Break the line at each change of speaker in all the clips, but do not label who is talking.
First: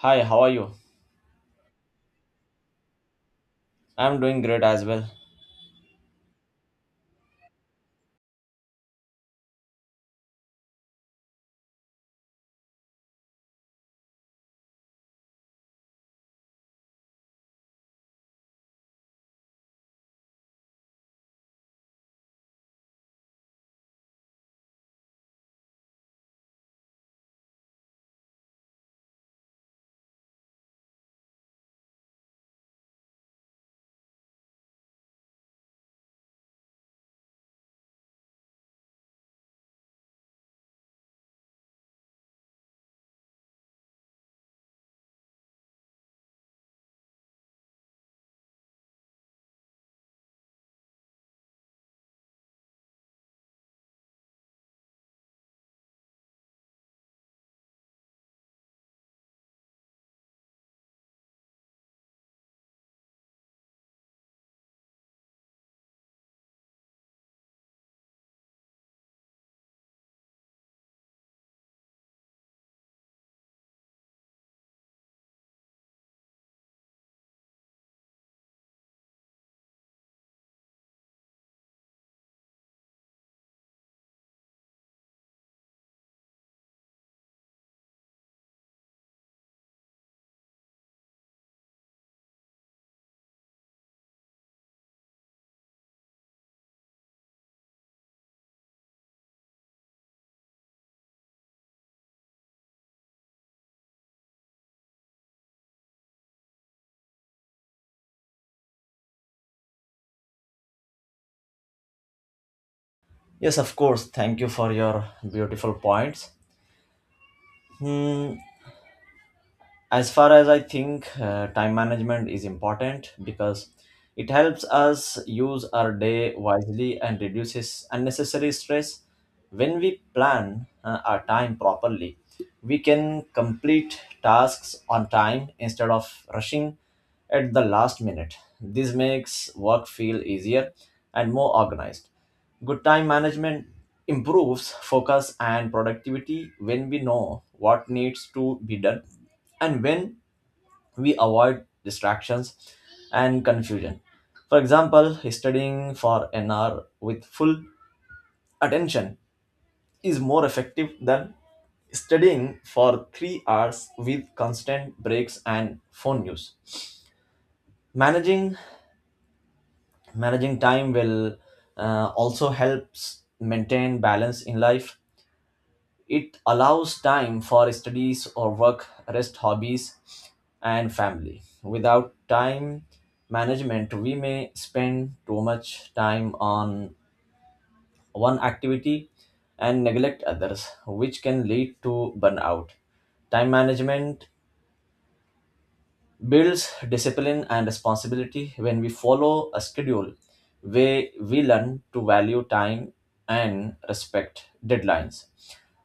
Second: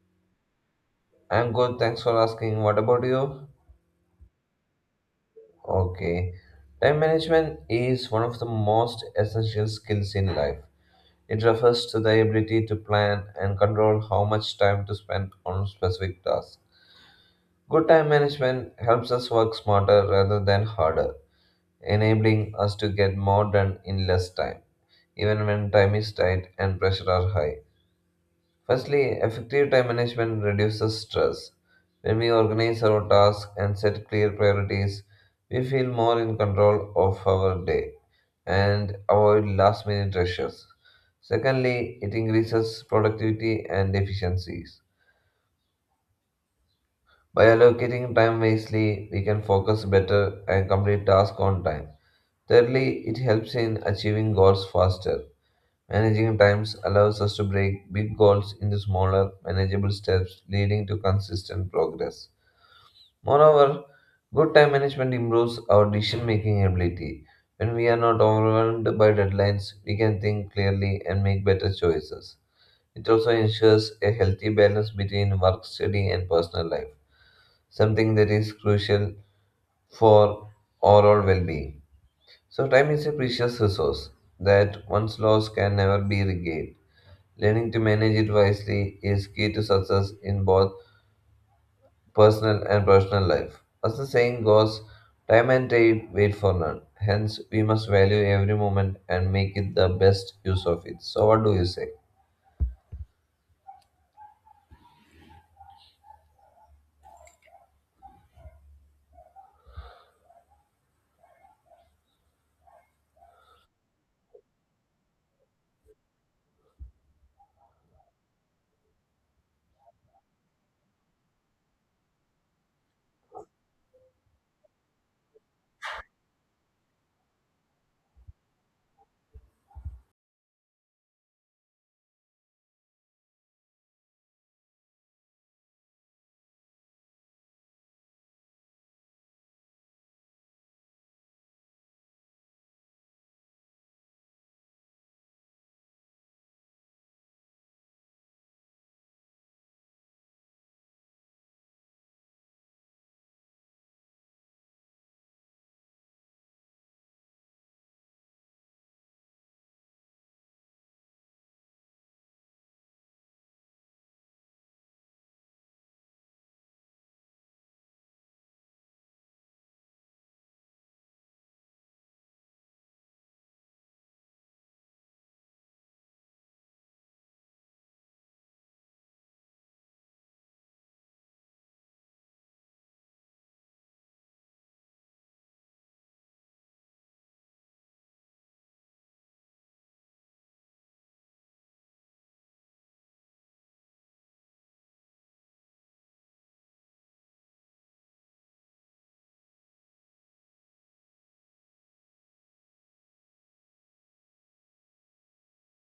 Hi, how are you?
I'm good, thanks for asking. What about you?
I'm doing great as well.
Okay. Time management is one of the most essential skills in life. It refers to the ability to plan and control how much time to spend on specific tasks. Good time management helps us work smarter rather than harder, enabling us to get more done in less time, even when time is tight and pressure are high. Firstly, effective time management reduces stress. When we organize our tasks and set clear priorities, we feel more in control of our day and avoid last minute rushes. Secondly, it increases productivity and efficiencies. By allocating time wisely, we can focus better and complete tasks on time. Thirdly, it helps in achieving goals faster. Managing times allows us to break big goals into smaller, manageable steps, leading to consistent progress. Moreover, good time management improves our decision making ability. When we are not overwhelmed by deadlines, we can think clearly and make better choices. It also ensures a healthy balance between work, study, and personal life, something that is crucial for overall well being. So, time is a precious resource that once lost can never be regained. Learning to manage it wisely is key to success in both personal and professional life. As the saying goes, time and trade wait for none. Hence, we must value every moment and make it the best use of it. So, what do you say?
Yes, of course. Thank you for your beautiful points. Hmm, as far as I think, time management is important because it helps us use our day wisely and reduces unnecessary stress. When we plan our time properly, we can complete tasks on time instead of rushing at the last minute. This makes work feel easier and more organized. Good time management improves focus and productivity. When we know what needs to be done and when, we avoid distractions and confusion. For example, studying for an hour with full attention is more effective than studying for 3 hours with constant breaks and phone use. Managing managing time will also helps maintain balance in life. It allows time for studies or work, rest, hobbies, and family. Without time management, we may spend too much time on one activity and neglect others, which can lead to burnout. Time management builds discipline and responsibility. When we follow a schedule, where we learn to value time and respect deadlines.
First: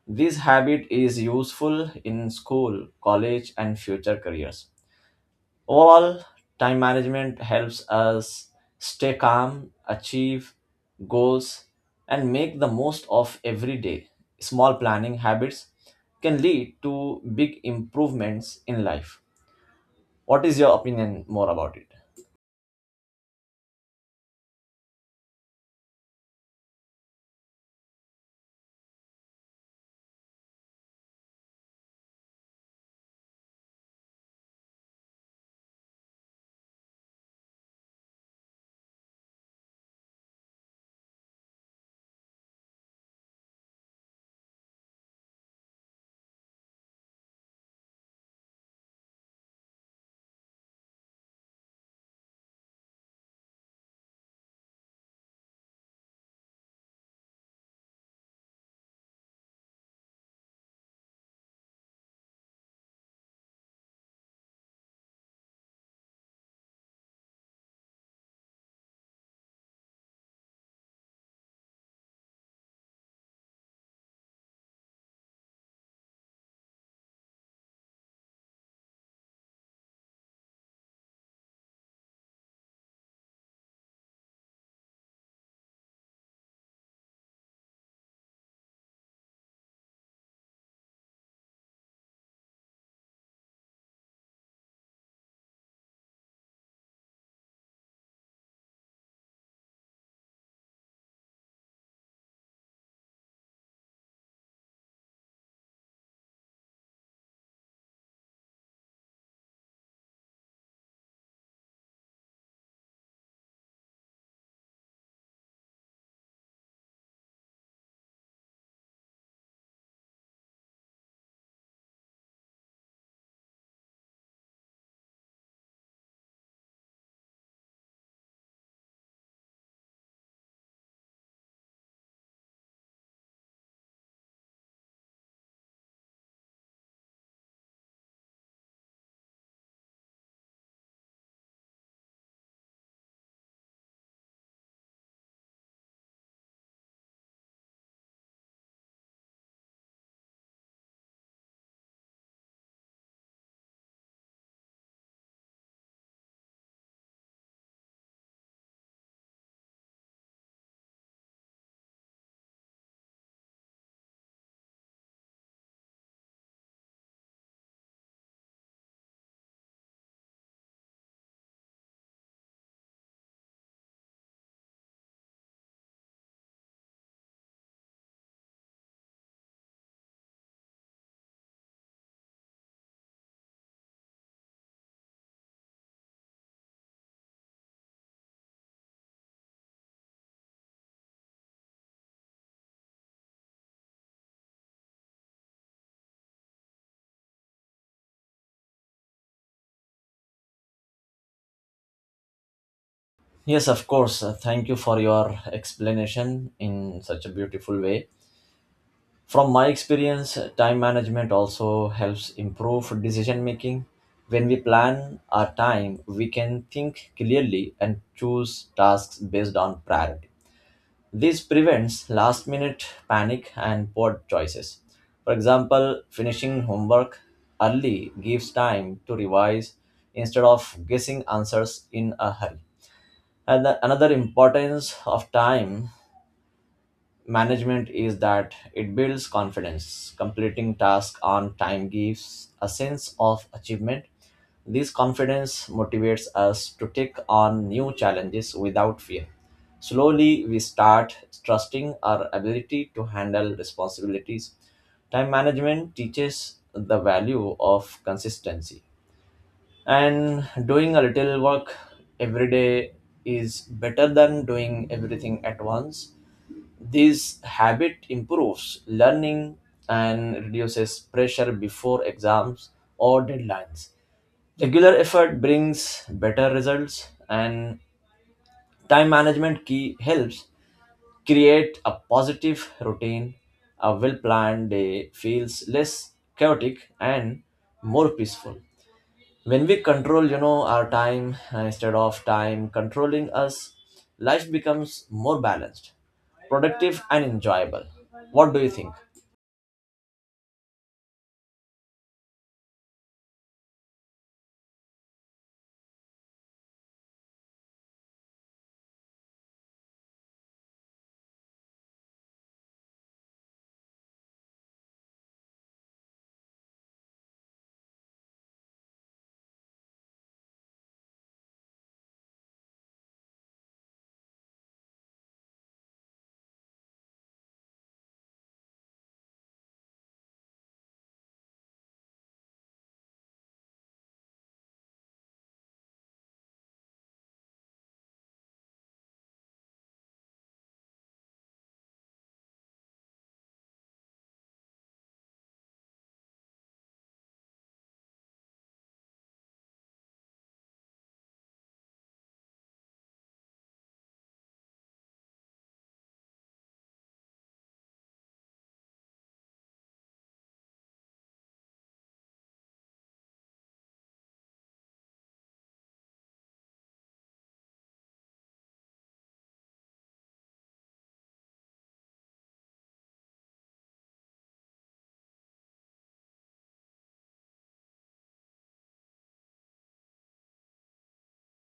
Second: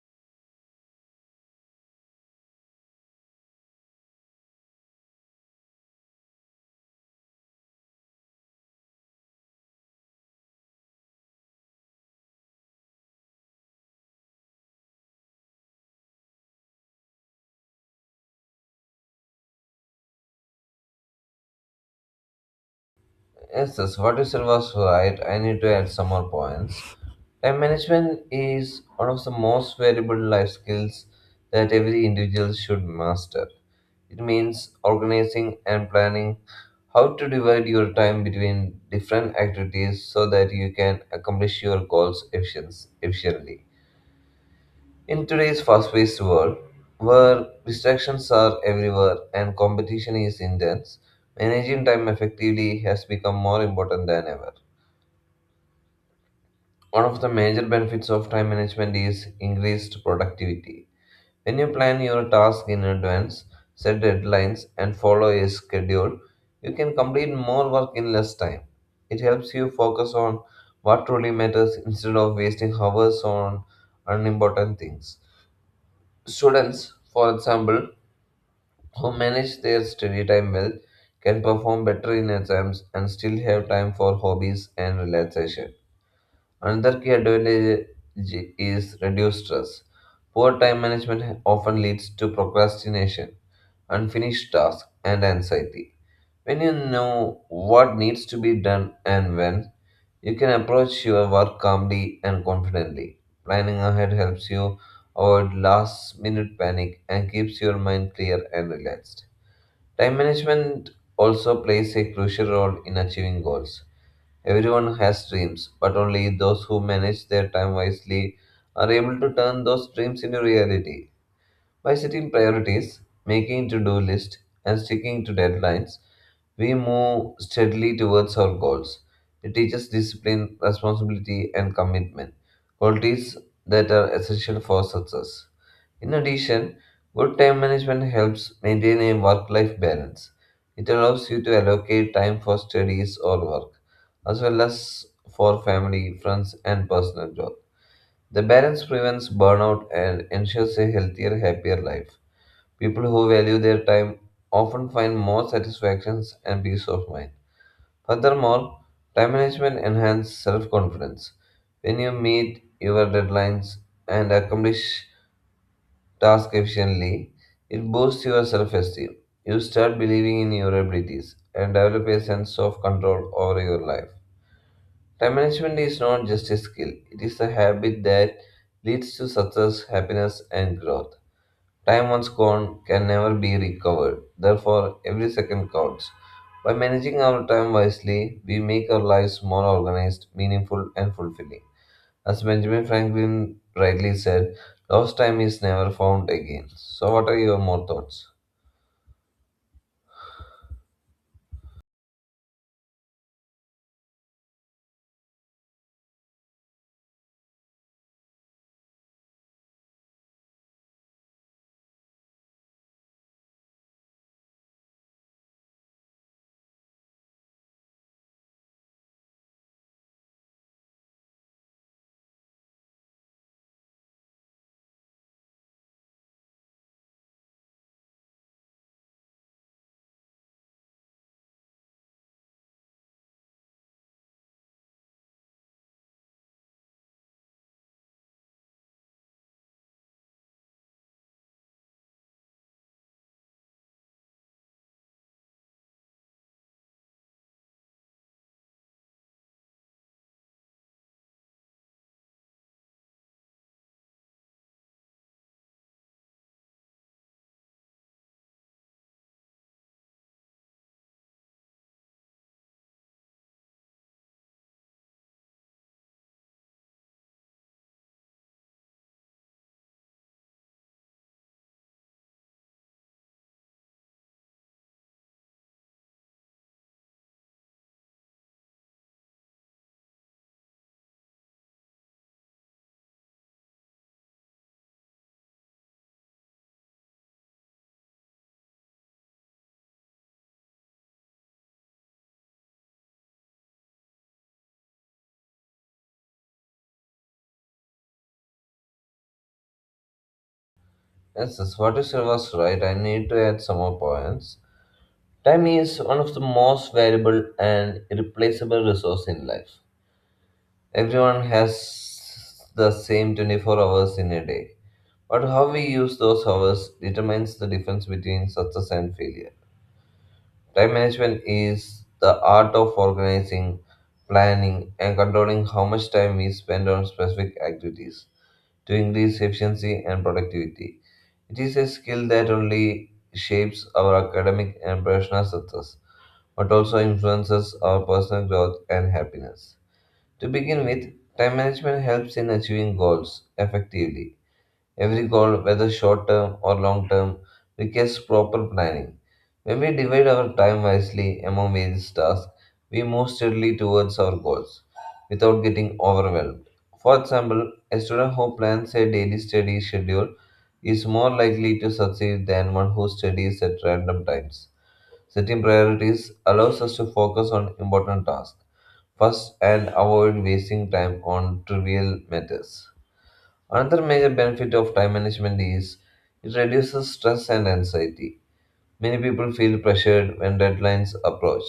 This habit is useful in school, college, and future careers. Overall, time management helps us stay calm, achieve goals, and make the most of every day. Small planning habits can lead to big improvements in life. What is your opinion more about it?
Yes, yes, what you said was right. I need to add some more points. Time management is one of the most valuable life skills that every individual should master. It means organizing and planning how to divide your time between different activities so that you can accomplish your goals efficiently. In today's fast paced world, where distractions are everywhere and competition is intense, managing time effectively has become more important than ever. One of the major benefits of time management is increased productivity. When you plan your task in advance, set deadlines, and follow a schedule, you can complete more work in less time. It helps you focus on what truly matters instead of wasting hours on unimportant things. Students, for example, who manage their study time well can perform better in exams and still have time for hobbies and relaxation. Another key advantage is reduced stress. Poor time management often leads to procrastination, unfinished tasks, and anxiety. When you know what needs to be done and when, you can approach your work calmly and confidently. Planning ahead helps you avoid last minute panic and keeps your mind clear and relaxed. Time management also plays a crucial role in achieving goals. Everyone has dreams, but only those who manage their time wisely are able to turn those dreams into reality. By setting priorities, making to do lists, and sticking to deadlines, we move steadily towards our goals. It teaches discipline, responsibility, and commitment, qualities that are essential for success. In addition, good time management helps maintain a work life balance. It allows you to allocate time for studies or work, as well as for family, friends, and personal growth. The balance prevents burnout and ensures a healthier, happier life. People who value their time often find more satisfactions and peace of mind. Furthermore, time management enhances self confidence. When you meet your deadlines and accomplish task efficiently, it boosts your self esteem. You start believing in your abilities and develop a sense of control over your life. Time management is not just a skill, it is a habit that leads to success, happiness, and growth. Time once gone can never be recovered, therefore, every second counts. By managing our time wisely, we make our lives more organized, meaningful, and fulfilling. As Benjamin Franklin rightly said, lost time is never found again. So, what are your more thoughts?
Yes, of course. Thank you for your explanation in such a beautiful way. From my experience, time management also helps improve decision making. When we plan our time, we can think clearly and choose tasks based on priority. This prevents last minute panic and poor choices. For example, finishing homework early gives time to revise instead of guessing answers in a hurry. Another importance of time management is that it builds confidence. Completing tasks on time gives a sense of achievement. This confidence motivates us to take on new challenges without fear. Slowly, we start trusting our ability to handle responsibilities. Time management teaches the value of consistency, and doing a little work every day is better than doing everything at once. This habit improves learning and reduces pressure before exams or deadlines. Regular effort brings better results, and time management key helps create a positive routine. A well planned day feels less chaotic and more peaceful. When we control our time, instead of time controlling us, life becomes more balanced, productive, and enjoyable. What do you think?
Yes, yes, what you said was right. I need to add some more points. Time is one of the most valuable and irreplaceable resource in life. Everyone has the same 24 hours in a day, but how we use those hours determines the difference between success and failure. Time management is the art of organizing, planning, and controlling how much time we spend on specific activities to increase efficiency and productivity. It is a skill that only shapes our academic and professional success, but also influences our personal growth and happiness. To begin with, time management helps in achieving goals effectively. Every goal, whether short term or long term, requires proper planning. When we divide our time wisely among various tasks, we move steadily towards our goals without getting overwhelmed. For example, a student who plans a daily study schedule is more likely to succeed than one who studies at random times. Setting priorities allows us to focus on important tasks first and avoid wasting time on trivial matters. Another major benefit of time management is it reduces stress and anxiety. Many people feel pressured when deadlines approach,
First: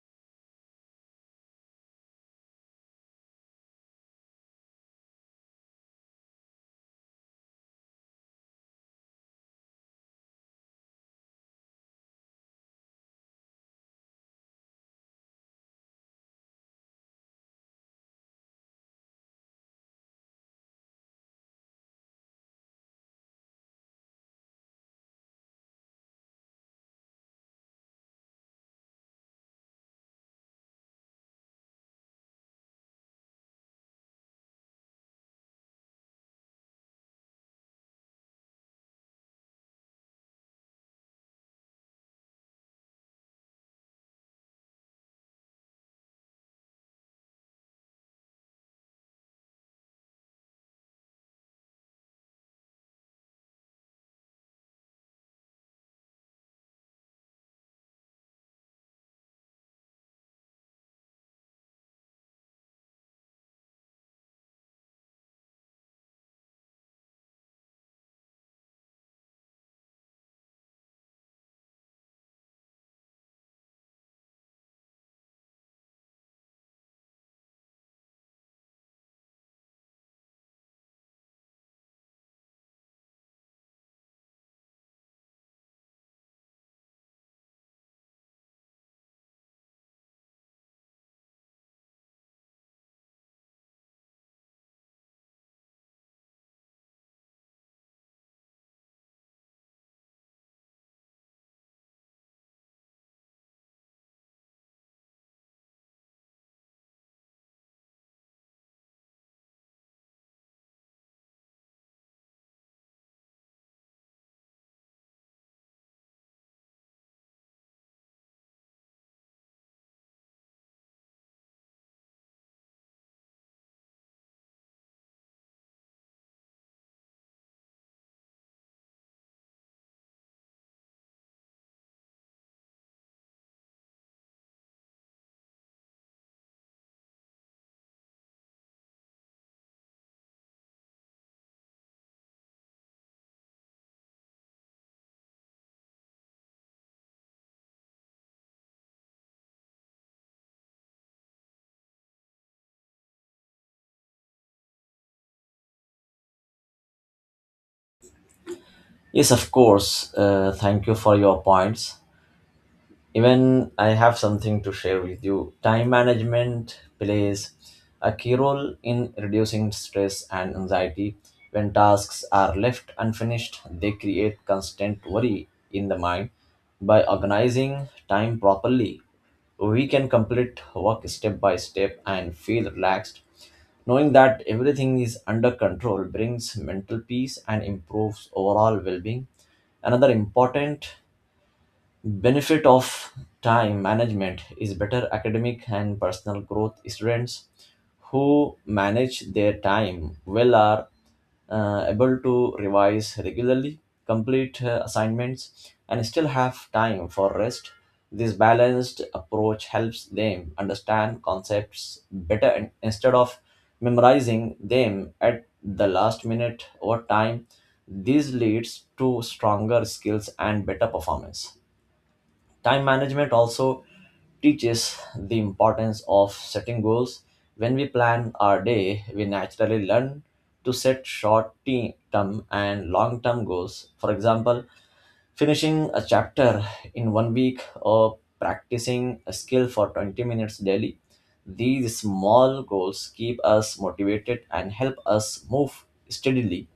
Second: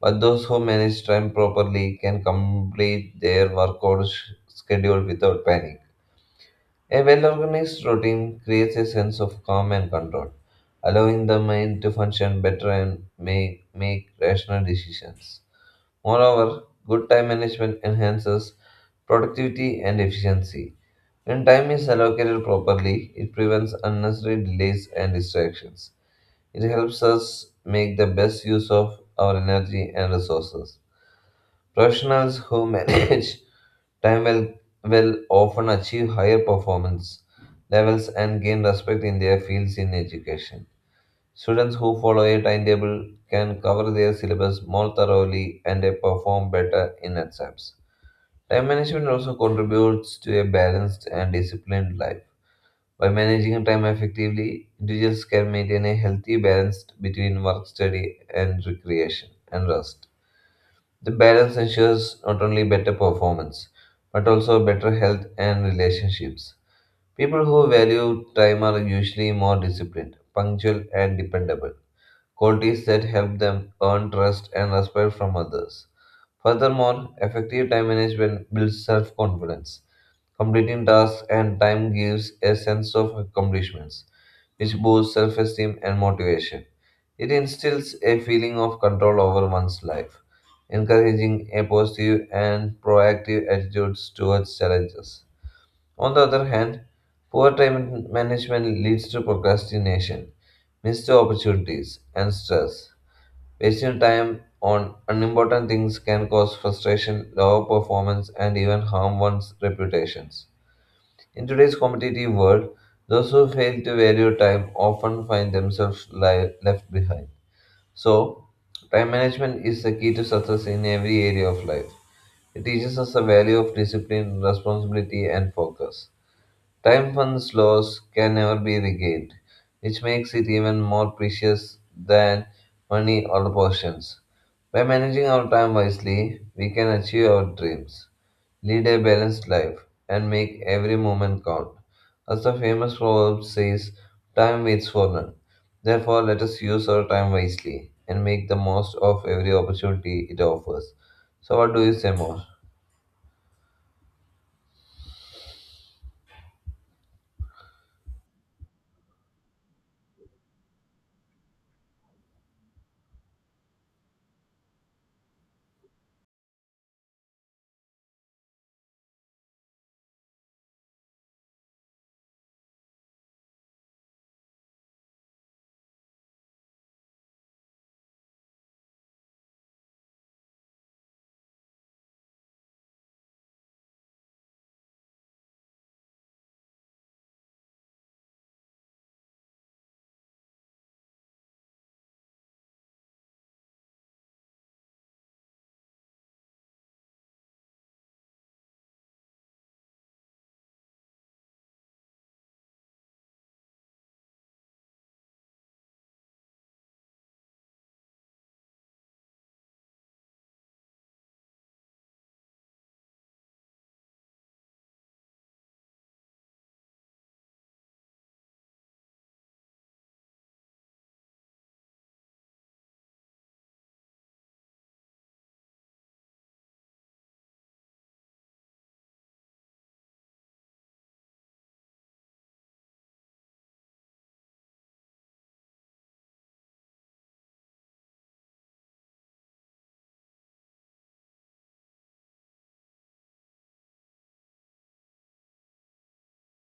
but those who manage time properly can complete their work or schedule without panic. A well organized routine creates a sense of calm and control, allowing the mind to function better and make rational decisions. Moreover, good time management enhances productivity and efficiency. When time is allocated properly, it prevents unnecessary delays and distractions. It helps us make the best use of our energy and resources. Professionals who manage time well, will often achieve higher performance levels and gain respect in their fields in education. Students who follow a timetable can cover their syllabus more thoroughly and they perform better in exams. Time management also contributes to a balanced and disciplined life. By managing time effectively, individuals can maintain a healthy balance between work, study, and recreation and rest. The balance ensures not only better performance, but also better health and relationships. People who value time are usually more disciplined, punctual, and dependable, qualities that help them earn trust and respect from others. Furthermore, effective time management builds self confidence. Completing tasks and time gives a sense of accomplishments, which boosts self esteem and motivation. It instills a feeling of control over one's life, encouraging a positive and proactive attitude towards challenges. On the other hand, poor time management leads to procrastination, missed opportunities, and stress. Wasting time on unimportant things can cause frustration, lower performance, and even harm one's reputations. In today's competitive world, those who fail to value time often find themselves left behind. So, time management is the key to success in every area of life. It teaches us the value of discipline, responsibility, and focus. Time once lost can never be regained, which makes it even more precious than money or possessions. By managing our time wisely, we can achieve our dreams, lead a balanced life, and make every moment count. As the famous proverb says, time waits for none. Therefore, let us use our time wisely and make the most of every opportunity it offers. So, what do you say more?
Yes, of course. Thank you for your points. Even I have something to share with you. Time management plays a key role in reducing stress and anxiety. When tasks are left unfinished, they create constant worry in the mind. By organizing time properly, we can complete work step by step and feel relaxed. Knowing that everything is under control brings mental peace and improves overall well being. Another important benefit of time management is better academic and personal growth. Students who manage their time well are able to revise regularly, complete assignments, and still have time for rest. This balanced approach helps them understand concepts better instead of memorizing them at the last minute. Over time, this leads to stronger skills and better performance. Time management also teaches the importance of setting goals. When we plan our day, we naturally learn to set short term and long term goals. For example, finishing a chapter in one week or practicing a skill for 20 minutes daily. These small goals keep us motivated and help us move steadily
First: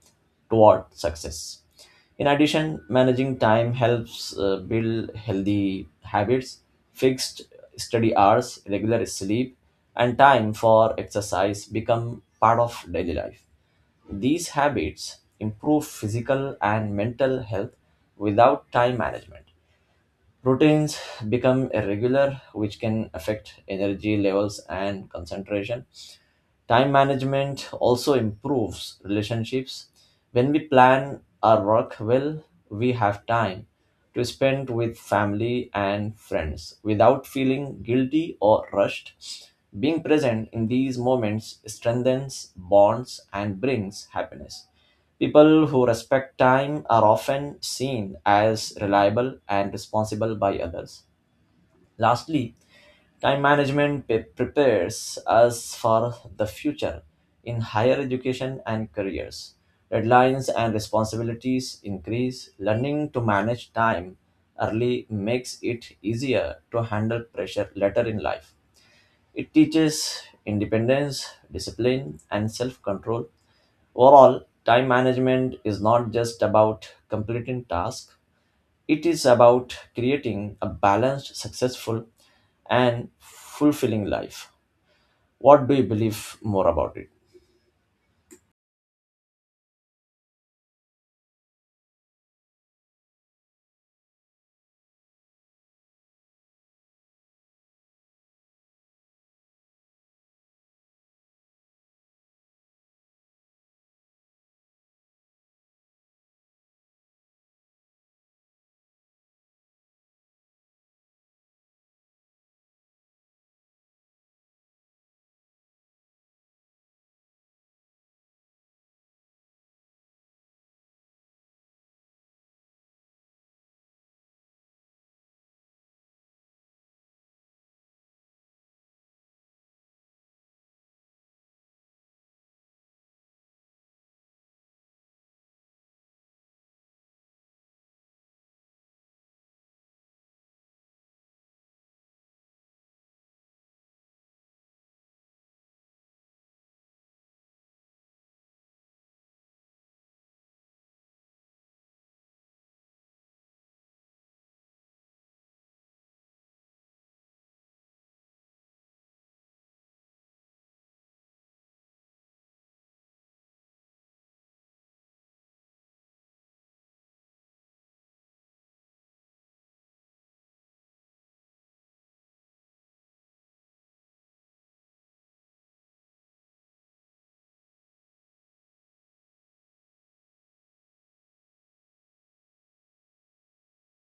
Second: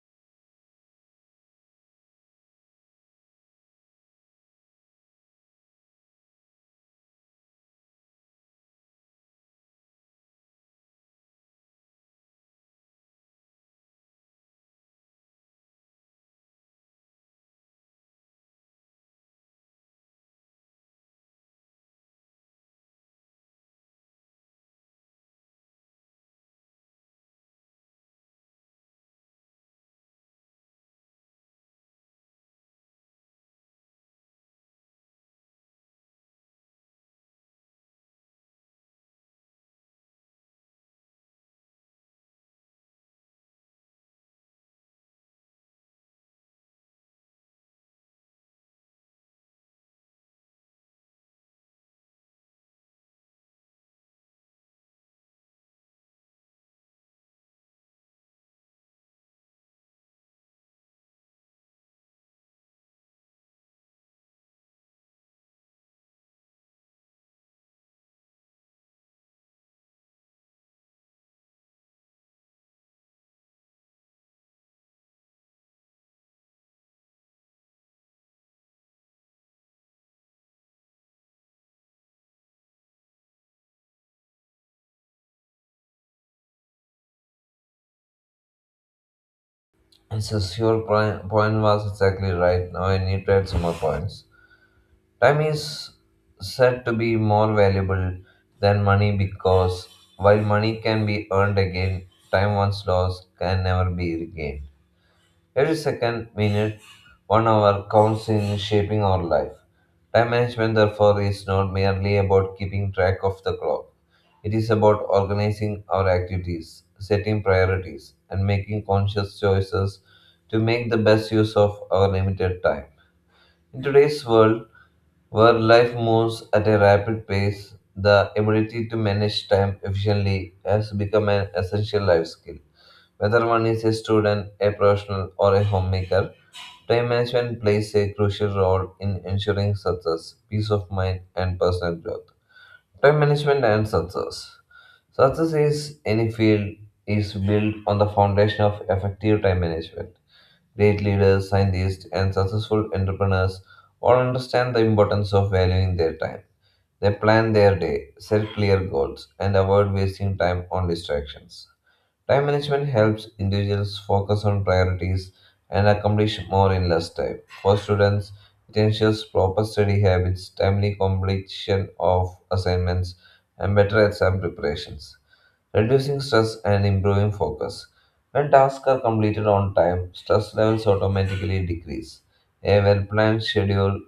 toward success. In addition, managing time helps build healthy habits. Fixed study hours, regular sleep, and time for exercise become part of daily life. These habits improve physical and mental health. Without time management, routines become irregular, which can affect energy levels and concentration. Time management also improves relationships. When we plan our work well, we have time to spend with family and friends without feeling guilty or rushed. Being present in these moments strengthens bonds and brings happiness. People who respect time are often seen as reliable and responsible by others. Lastly, time management prepares us for the future. In higher education and careers, deadlines and responsibilities increase. Learning to manage time early makes it easier to handle pressure later in life. It teaches independence, discipline, and self control. Overall, time management is not just about completing tasks, it is about creating a balanced, successful, and fulfilling life. What do you believe more about it?
Yes, your point was exactly right. Now I need to add some more points. Time is said to be more valuable than money because while money can be earned again, time once lost can never be regained. Every second, minute, 1 hour counts in shaping our life. Time management, therefore, is not merely about keeping track of the clock. It is about organizing our activities, setting priorities, and making conscious choices to make the best use of our limited time. In today's world, where life moves at a rapid pace, the ability to manage time efficiently has become an essential life skill. Whether one is a student, a professional, or a homemaker, time management plays a crucial role in ensuring success, peace of mind, and personal growth. Time management and success. Success is any field is built on the foundation of effective time management. Great leaders, scientists, and successful entrepreneurs all understand the importance of valuing their time. They plan their day, set clear goals, and avoid wasting time on distractions. Time management helps individuals focus on priorities and accomplish more in less time. For students, it ensures proper study habits, timely completion of assignments, and better exam preparations, reducing stress and improving focus. When tasks are completed on time, stress levels automatically decrease. A well planned schedule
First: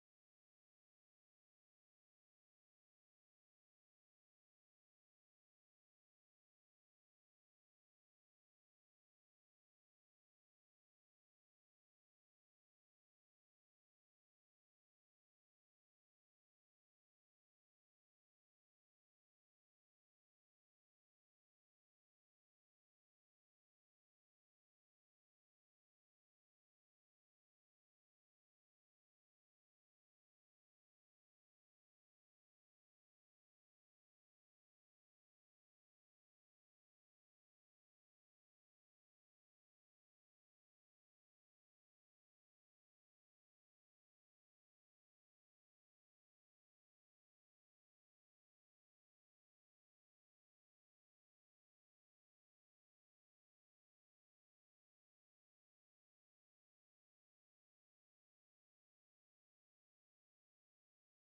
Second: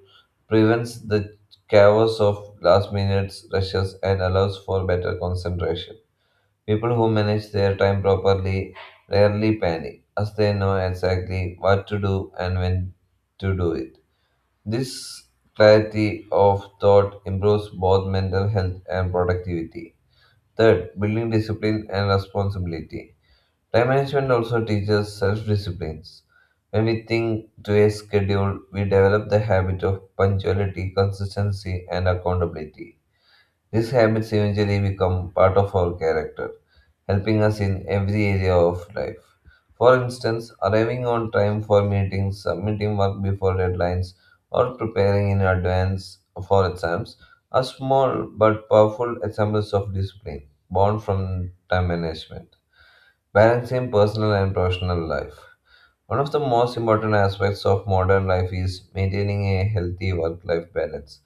prevents the chaos of last minute rushes and allows for better concentration. People who manage their time properly rarely panic, as they know exactly what to do and when to do it. This clarity of thought improves both mental health and productivity. Third, building discipline and responsibility. Time management also teaches self disciplines. When we think to a schedule, we develop the habit of punctuality, consistency, and accountability. These habits eventually become part of our character, helping us in every area of life. For instance, arriving on time for meetings, submitting work before deadlines, or preparing in advance for exams are small but powerful examples of discipline born from time management. Balancing personal and professional life. One of the most important aspects of modern life is maintaining a healthy work life balance.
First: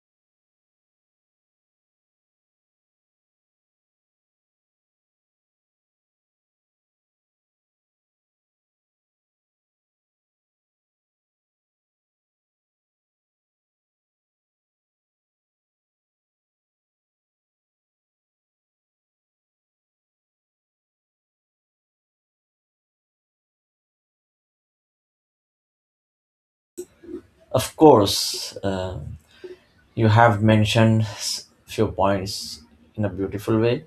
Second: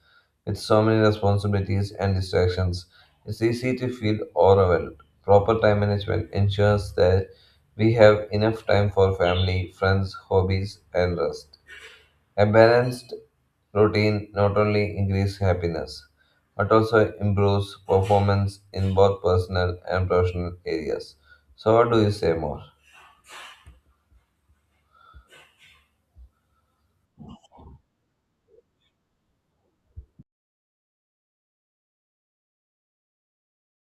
With so many responsibilities and distractions, it's easy to feel overwhelmed. Proper time management ensures that we have enough time for family, friends, hobbies, and rest. A balanced routine not only increases happiness, but also improves performance in both personal and professional areas. So, what do you say more?
Of course, you have mentioned few points in a beautiful way.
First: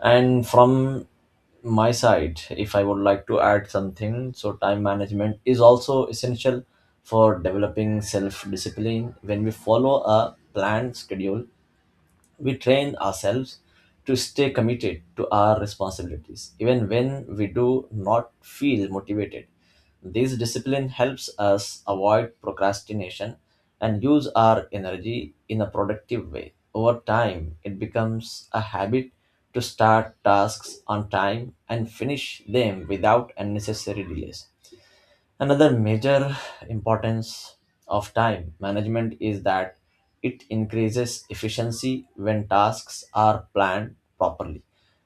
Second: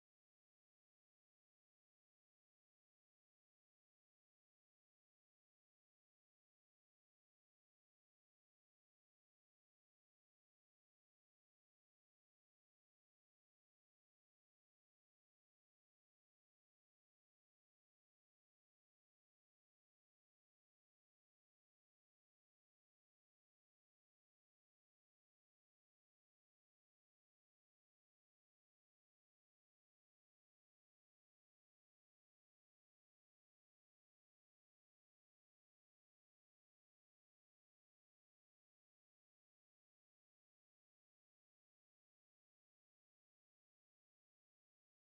And from my side, if I would like to add something, so time management is also essential for developing self discipline. When we follow a planned schedule, we train ourselves to stay committed to our responsibilities, even when we do not feel motivated. This discipline helps us avoid procrastination and use our energy in a productive way. Over time, it becomes a habit to start tasks on time and finish them without unnecessary delays. Another major importance of time management is that it increases efficiency when tasks are planned properly.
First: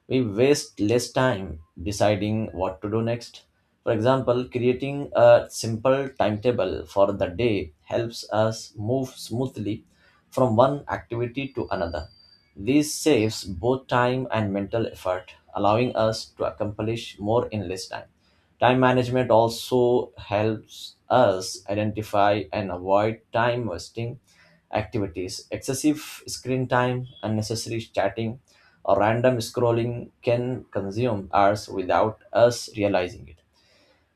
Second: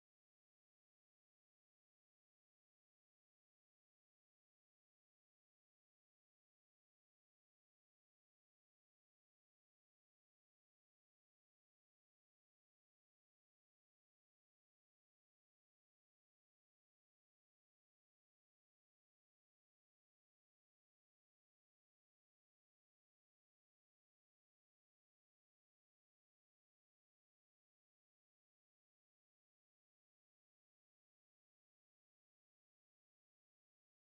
We waste less time deciding what to do next. For example, creating a simple timetable for the day helps us move smoothly from one activity to another. This saves both time and mental effort, allowing us to accomplish more in less time. Time management also helps us identify and avoid time wasting activities. Excessive screen time, unnecessary chatting, or random scrolling can consume hours without us realizing it.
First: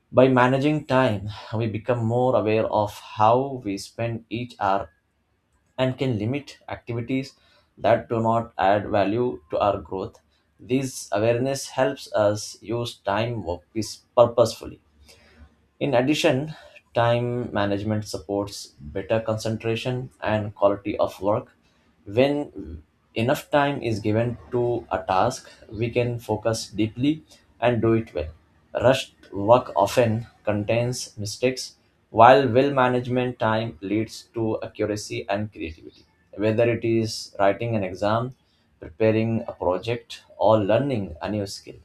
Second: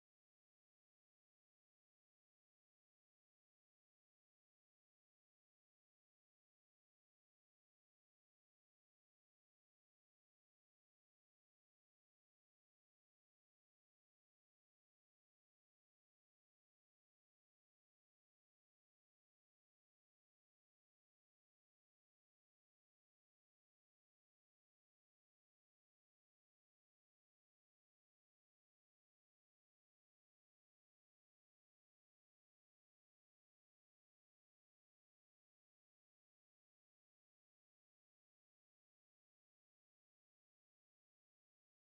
By managing time, we become more aware of how we spend each hour and can limit activities that do not add value to our growth. This awareness helps us use time purposefully. In addition, time management supports better concentration and quality of work. When enough time is given to a task, we can focus deeply and do it well. Rushed work often contains mistakes, while well management time leads to accuracy and creativity. Whether it is writing an exam, preparing a project, or learning a new skill,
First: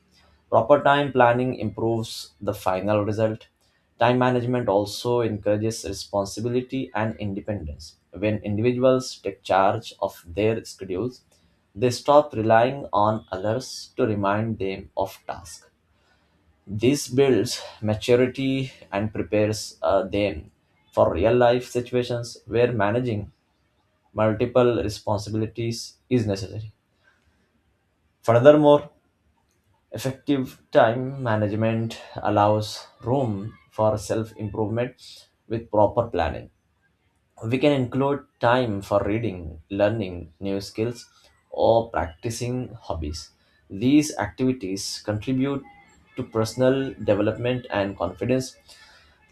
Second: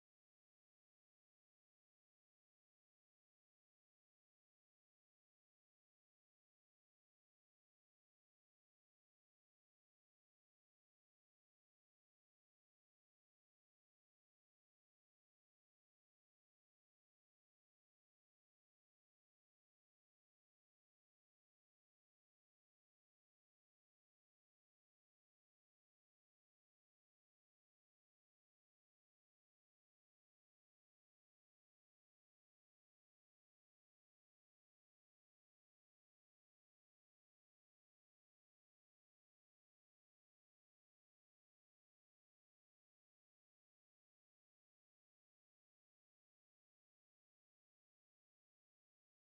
proper time planning improves the final result. Time management also encourages responsibility and independence. When individuals take charge of their schedules, they stop relying on others to remind them of tasks. This builds maturity and prepares them for real life situations where managing multiple responsibilities is necessary. Furthermore, effective time management allows room for self improvement. With proper planning, we can include time for reading, learning new skills, or practicing hobbies. These activities contribute to personal development and confidence.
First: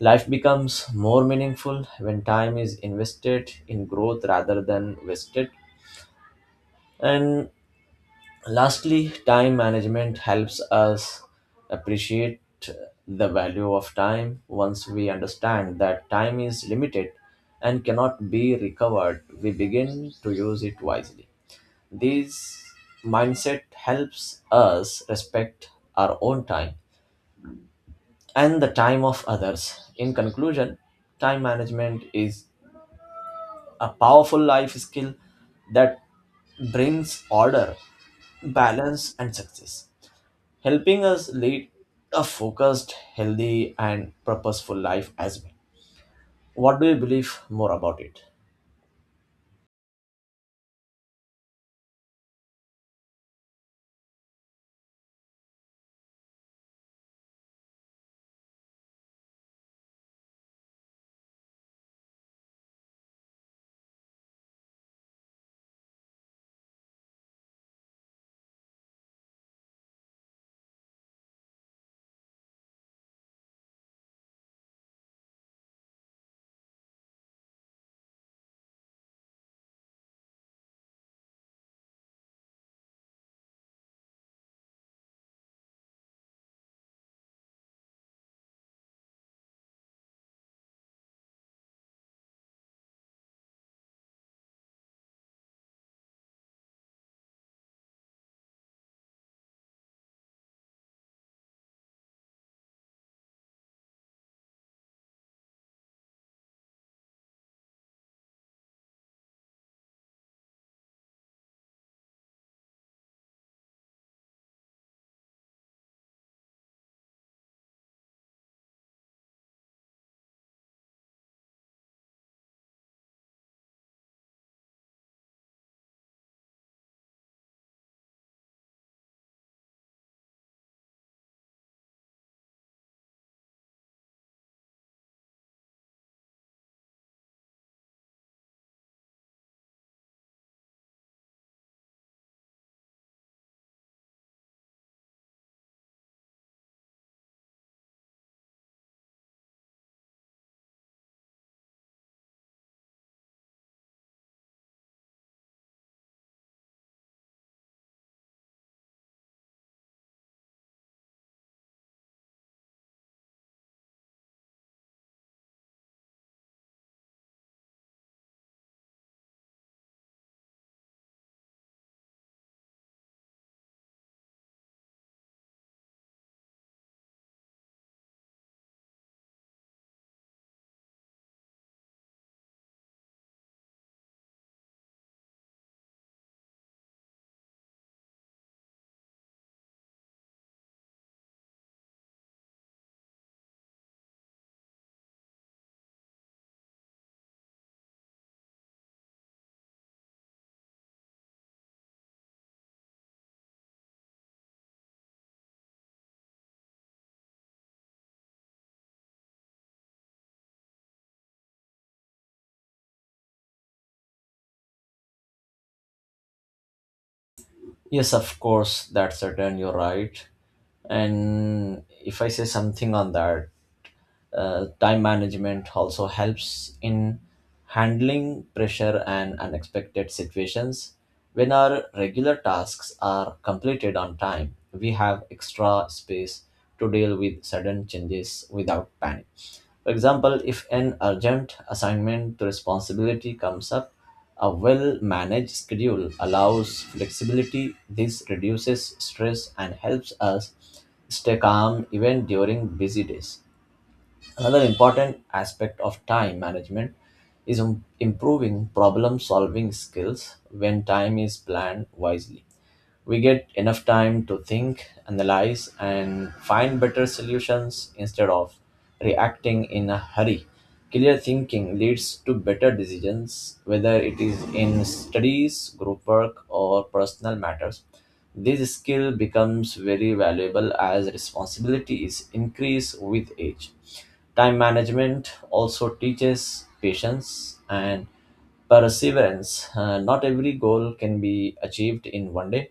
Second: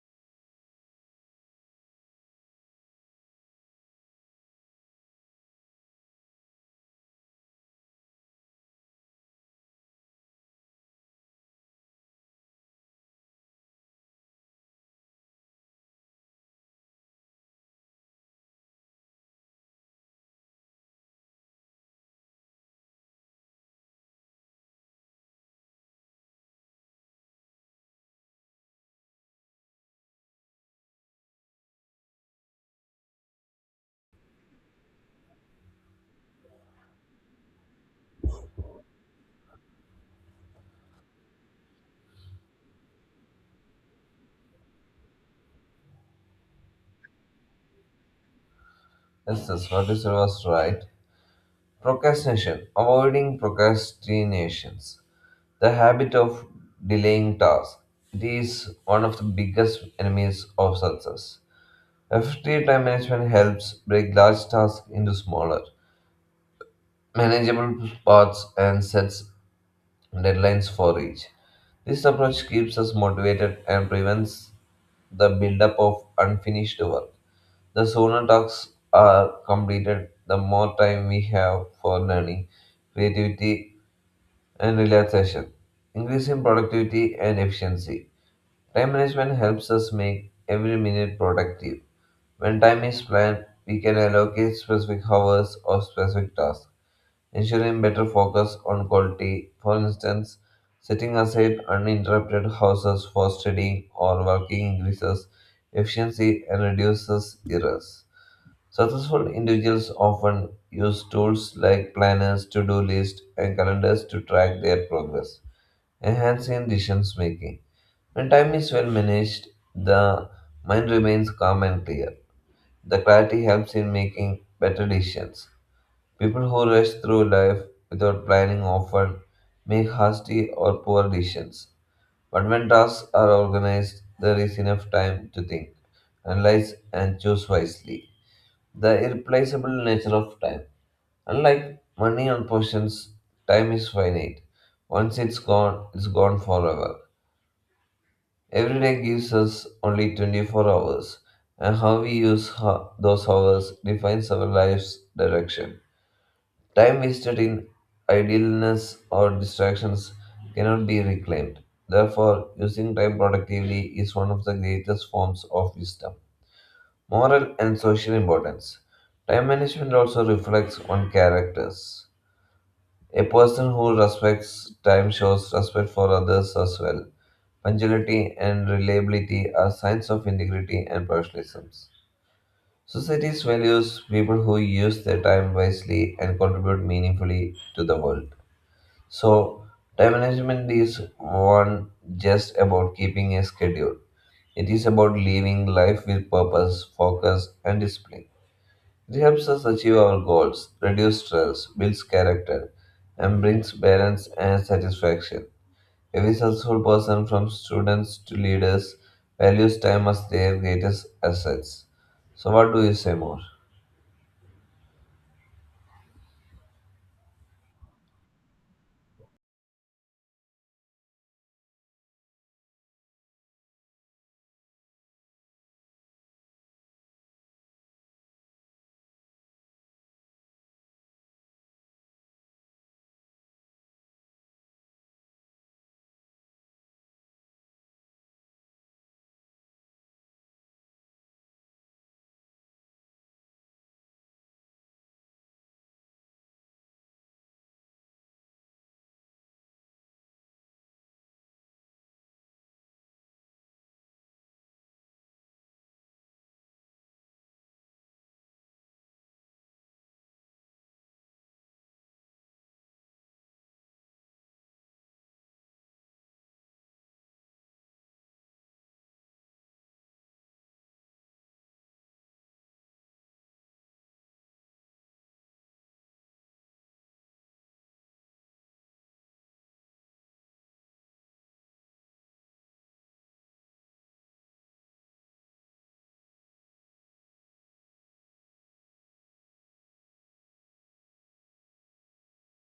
Life becomes more meaningful when time is invested in growth rather than wasted. And lastly, time management helps us appreciate the value of time. Once we understand that time is limited and cannot be recovered, we begin to use it wisely. This mindset helps us respect our own time and the time of others. In conclusion, time management is a powerful life skill that brings order, balance, and success, helping us lead a focused, healthy, and purposeful life as well. What do you believe more about it?
Yes, that's what you said was right. Procrastination, avoiding procrastinations. The habit of delaying tasks it is one of the biggest enemies of success. Effective time management helps break large tasks into smaller, manageable parts and sets deadlines for each. This approach keeps us motivated and prevents the buildup of unfinished work. The sooner tasks are completed, the more time we have for learning, creativity, and relaxation, increasing productivity and efficiency. Time management helps us make every minute productive. When time is planned, we can allocate specific hours or specific tasks, ensuring better focus on quality. For instance, setting aside uninterrupted hours for studying or working increases efficiency and reduces errors. Successful individuals often use tools like planners, to do lists, and calendars to track their progress, enhancing decision making. When time is well managed, the mind remains calm and clear. The clarity helps in making better decisions. People who rush through life without planning often make hasty or poor decisions. But when tasks are organized, there is enough time to think, analyze, and choose wisely. The irreplaceable nature of time. Unlike money and possessions, time is finite. Once it's gone forever. Every day gives us only 24 hours, and how we use those hours defines our life's direction. Time wasted in idleness or distractions cannot be reclaimed. Therefore, using time productively is one of the greatest forms of wisdom. Moral and social importance. Time management also reflects on characters. A person who respects time shows respect for others as well. Punctuality and reliability are signs of integrity and professionalism. Societies values people who use their time wisely and contribute meaningfully to the world. So, time management is one just about keeping a schedule. It is about living life with purpose, focus, and discipline. It helps us achieve our goals, reduce stress, builds character, and brings balance and satisfaction. Every successful person, from students to leaders, values time as their greatest assets. So, what do you say more?
Yes, of course, that's certain, you're right. And if I say something on that, time management also helps in handling pressure and unexpected situations. When our regular tasks are completed on time, we have extra space to deal with sudden changes without panic. For example, if an urgent assignment to responsibility comes up, a well managed schedule allows flexibility. This reduces stress and helps us stay calm even during busy days. Another important aspect of time management is improving problem solving skills. When time is planned wisely, we get enough time to think, analyze, and find better solutions instead of reacting in a hurry. Clear thinking leads to better decisions, whether it is in studies, group work, or personal matters. This skill becomes very valuable as responsibilities increase with age. Time management also teaches patience and perseverance. Not every goal can be achieved in one day.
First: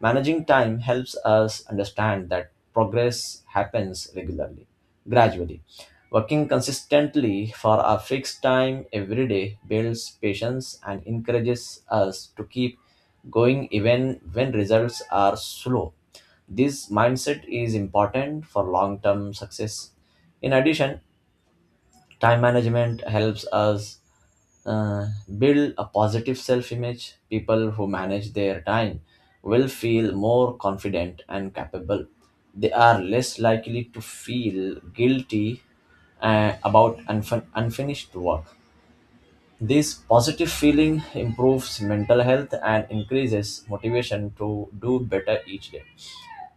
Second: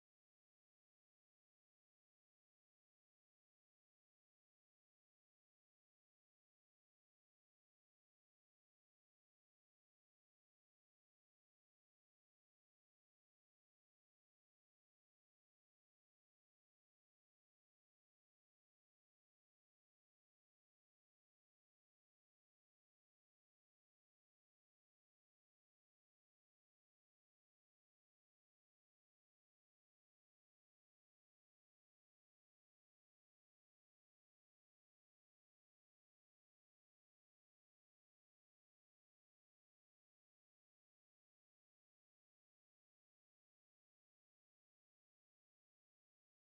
Managing time helps us understand that progress happens gradually. Working consistently for a fixed time every day builds patience and encourages us to keep going even when results are slow. This mindset is important for long term success. In addition, time management helps us uh, build a positive self image. People who manage their time will feel more confident and capable. They are less likely to feel guilty about unfinished work. This positive feeling improves mental health and increases motivation to do better each day.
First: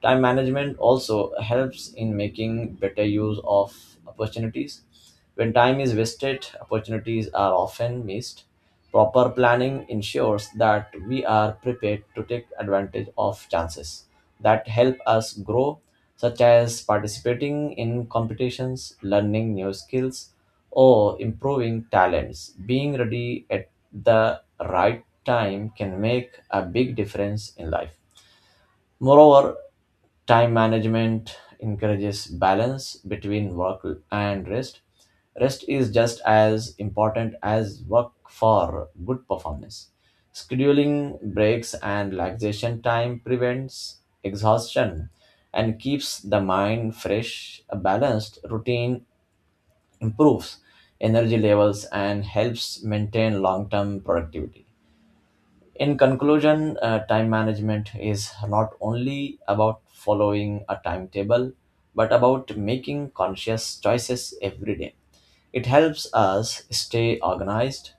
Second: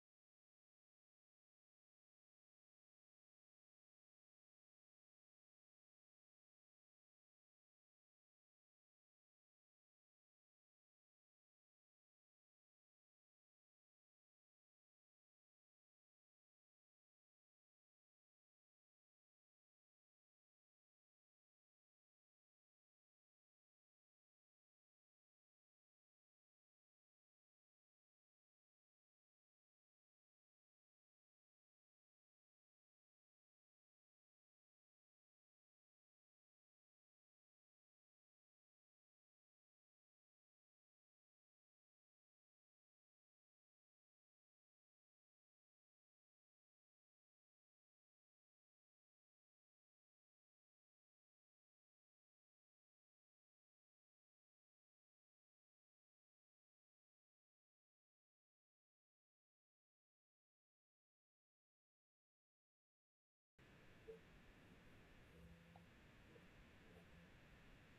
Time management also helps in making better use of opportunities. When time is wasted, opportunities are often missed. Proper planning ensures that we are prepared to take advantage of chances that help us grow, such as participating in competitions, learning new skills, or improving talents. Being ready at the right time can make a big difference in life. Moreover, time management encourages balance between work and rest. Rest is just as important as work for good performance. Scheduling breaks and relaxation time prevents exhaustion and keeps the mind fresh. A balanced routine improves energy levels and helps maintain long term productivity. In conclusion, time management is not only about following a timetable, but about making conscious choices every day. It helps us stay organized,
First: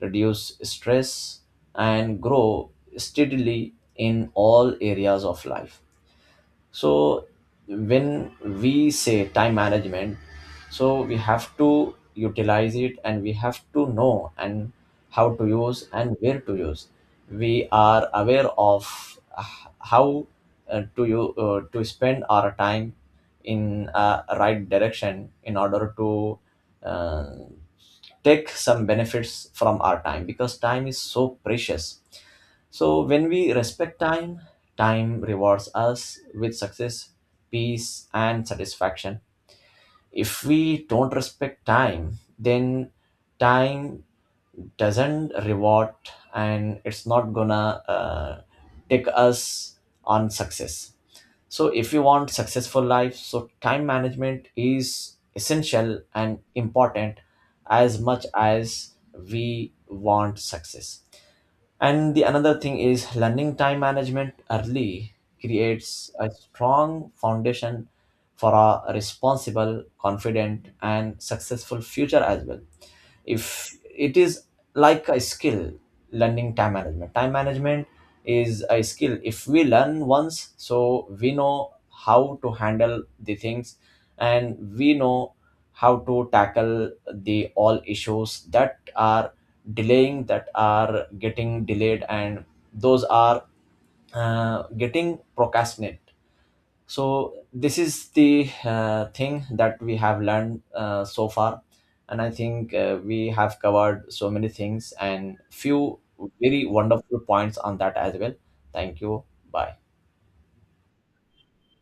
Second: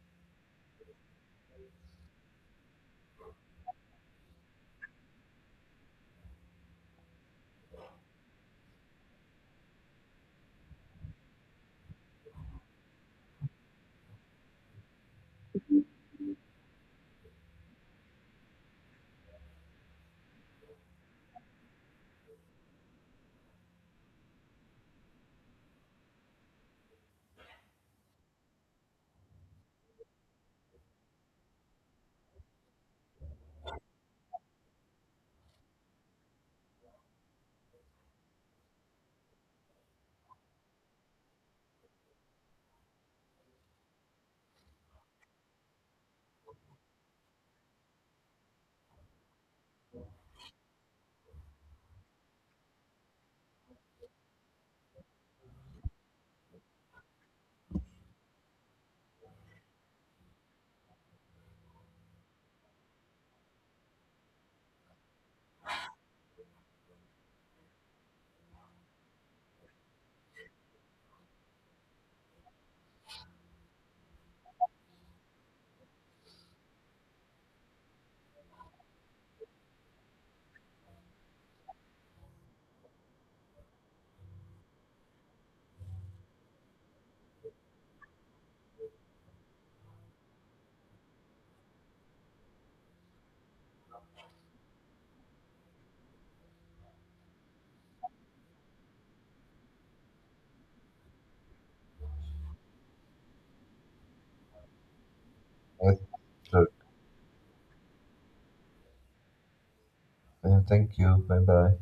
reduce stress, and grow steadily in all areas of life. So when we say time management, so we have to utilize it, and we have to know, and how to use and where to use. We are aware of how to spend our time in a right direction in order to uh, take some benefits from our time, because time is so precious. So when we respect time, time rewards us with success, peace, and satisfaction. If we don't respect time, then time doesn't reward, and it's not gonna take us on success. So if you want successful life, so time management is essential and important as much as we want success. And the another thing is, learning time management early creates a strong foundation for a responsible, confident, and successful future as well. If it is like a skill, learning time management, is a skill. If we learn once, so we know how to handle the things, and we know how to tackle the all issues that are getting delayed and those are getting procrastinate. So this is the thing that we have learned so far. And I think we have covered so many things, and
Yes,
few very
sure.
wonderful points on that as well. Thank you. Bye.
Yeah, thank you. Bye bye.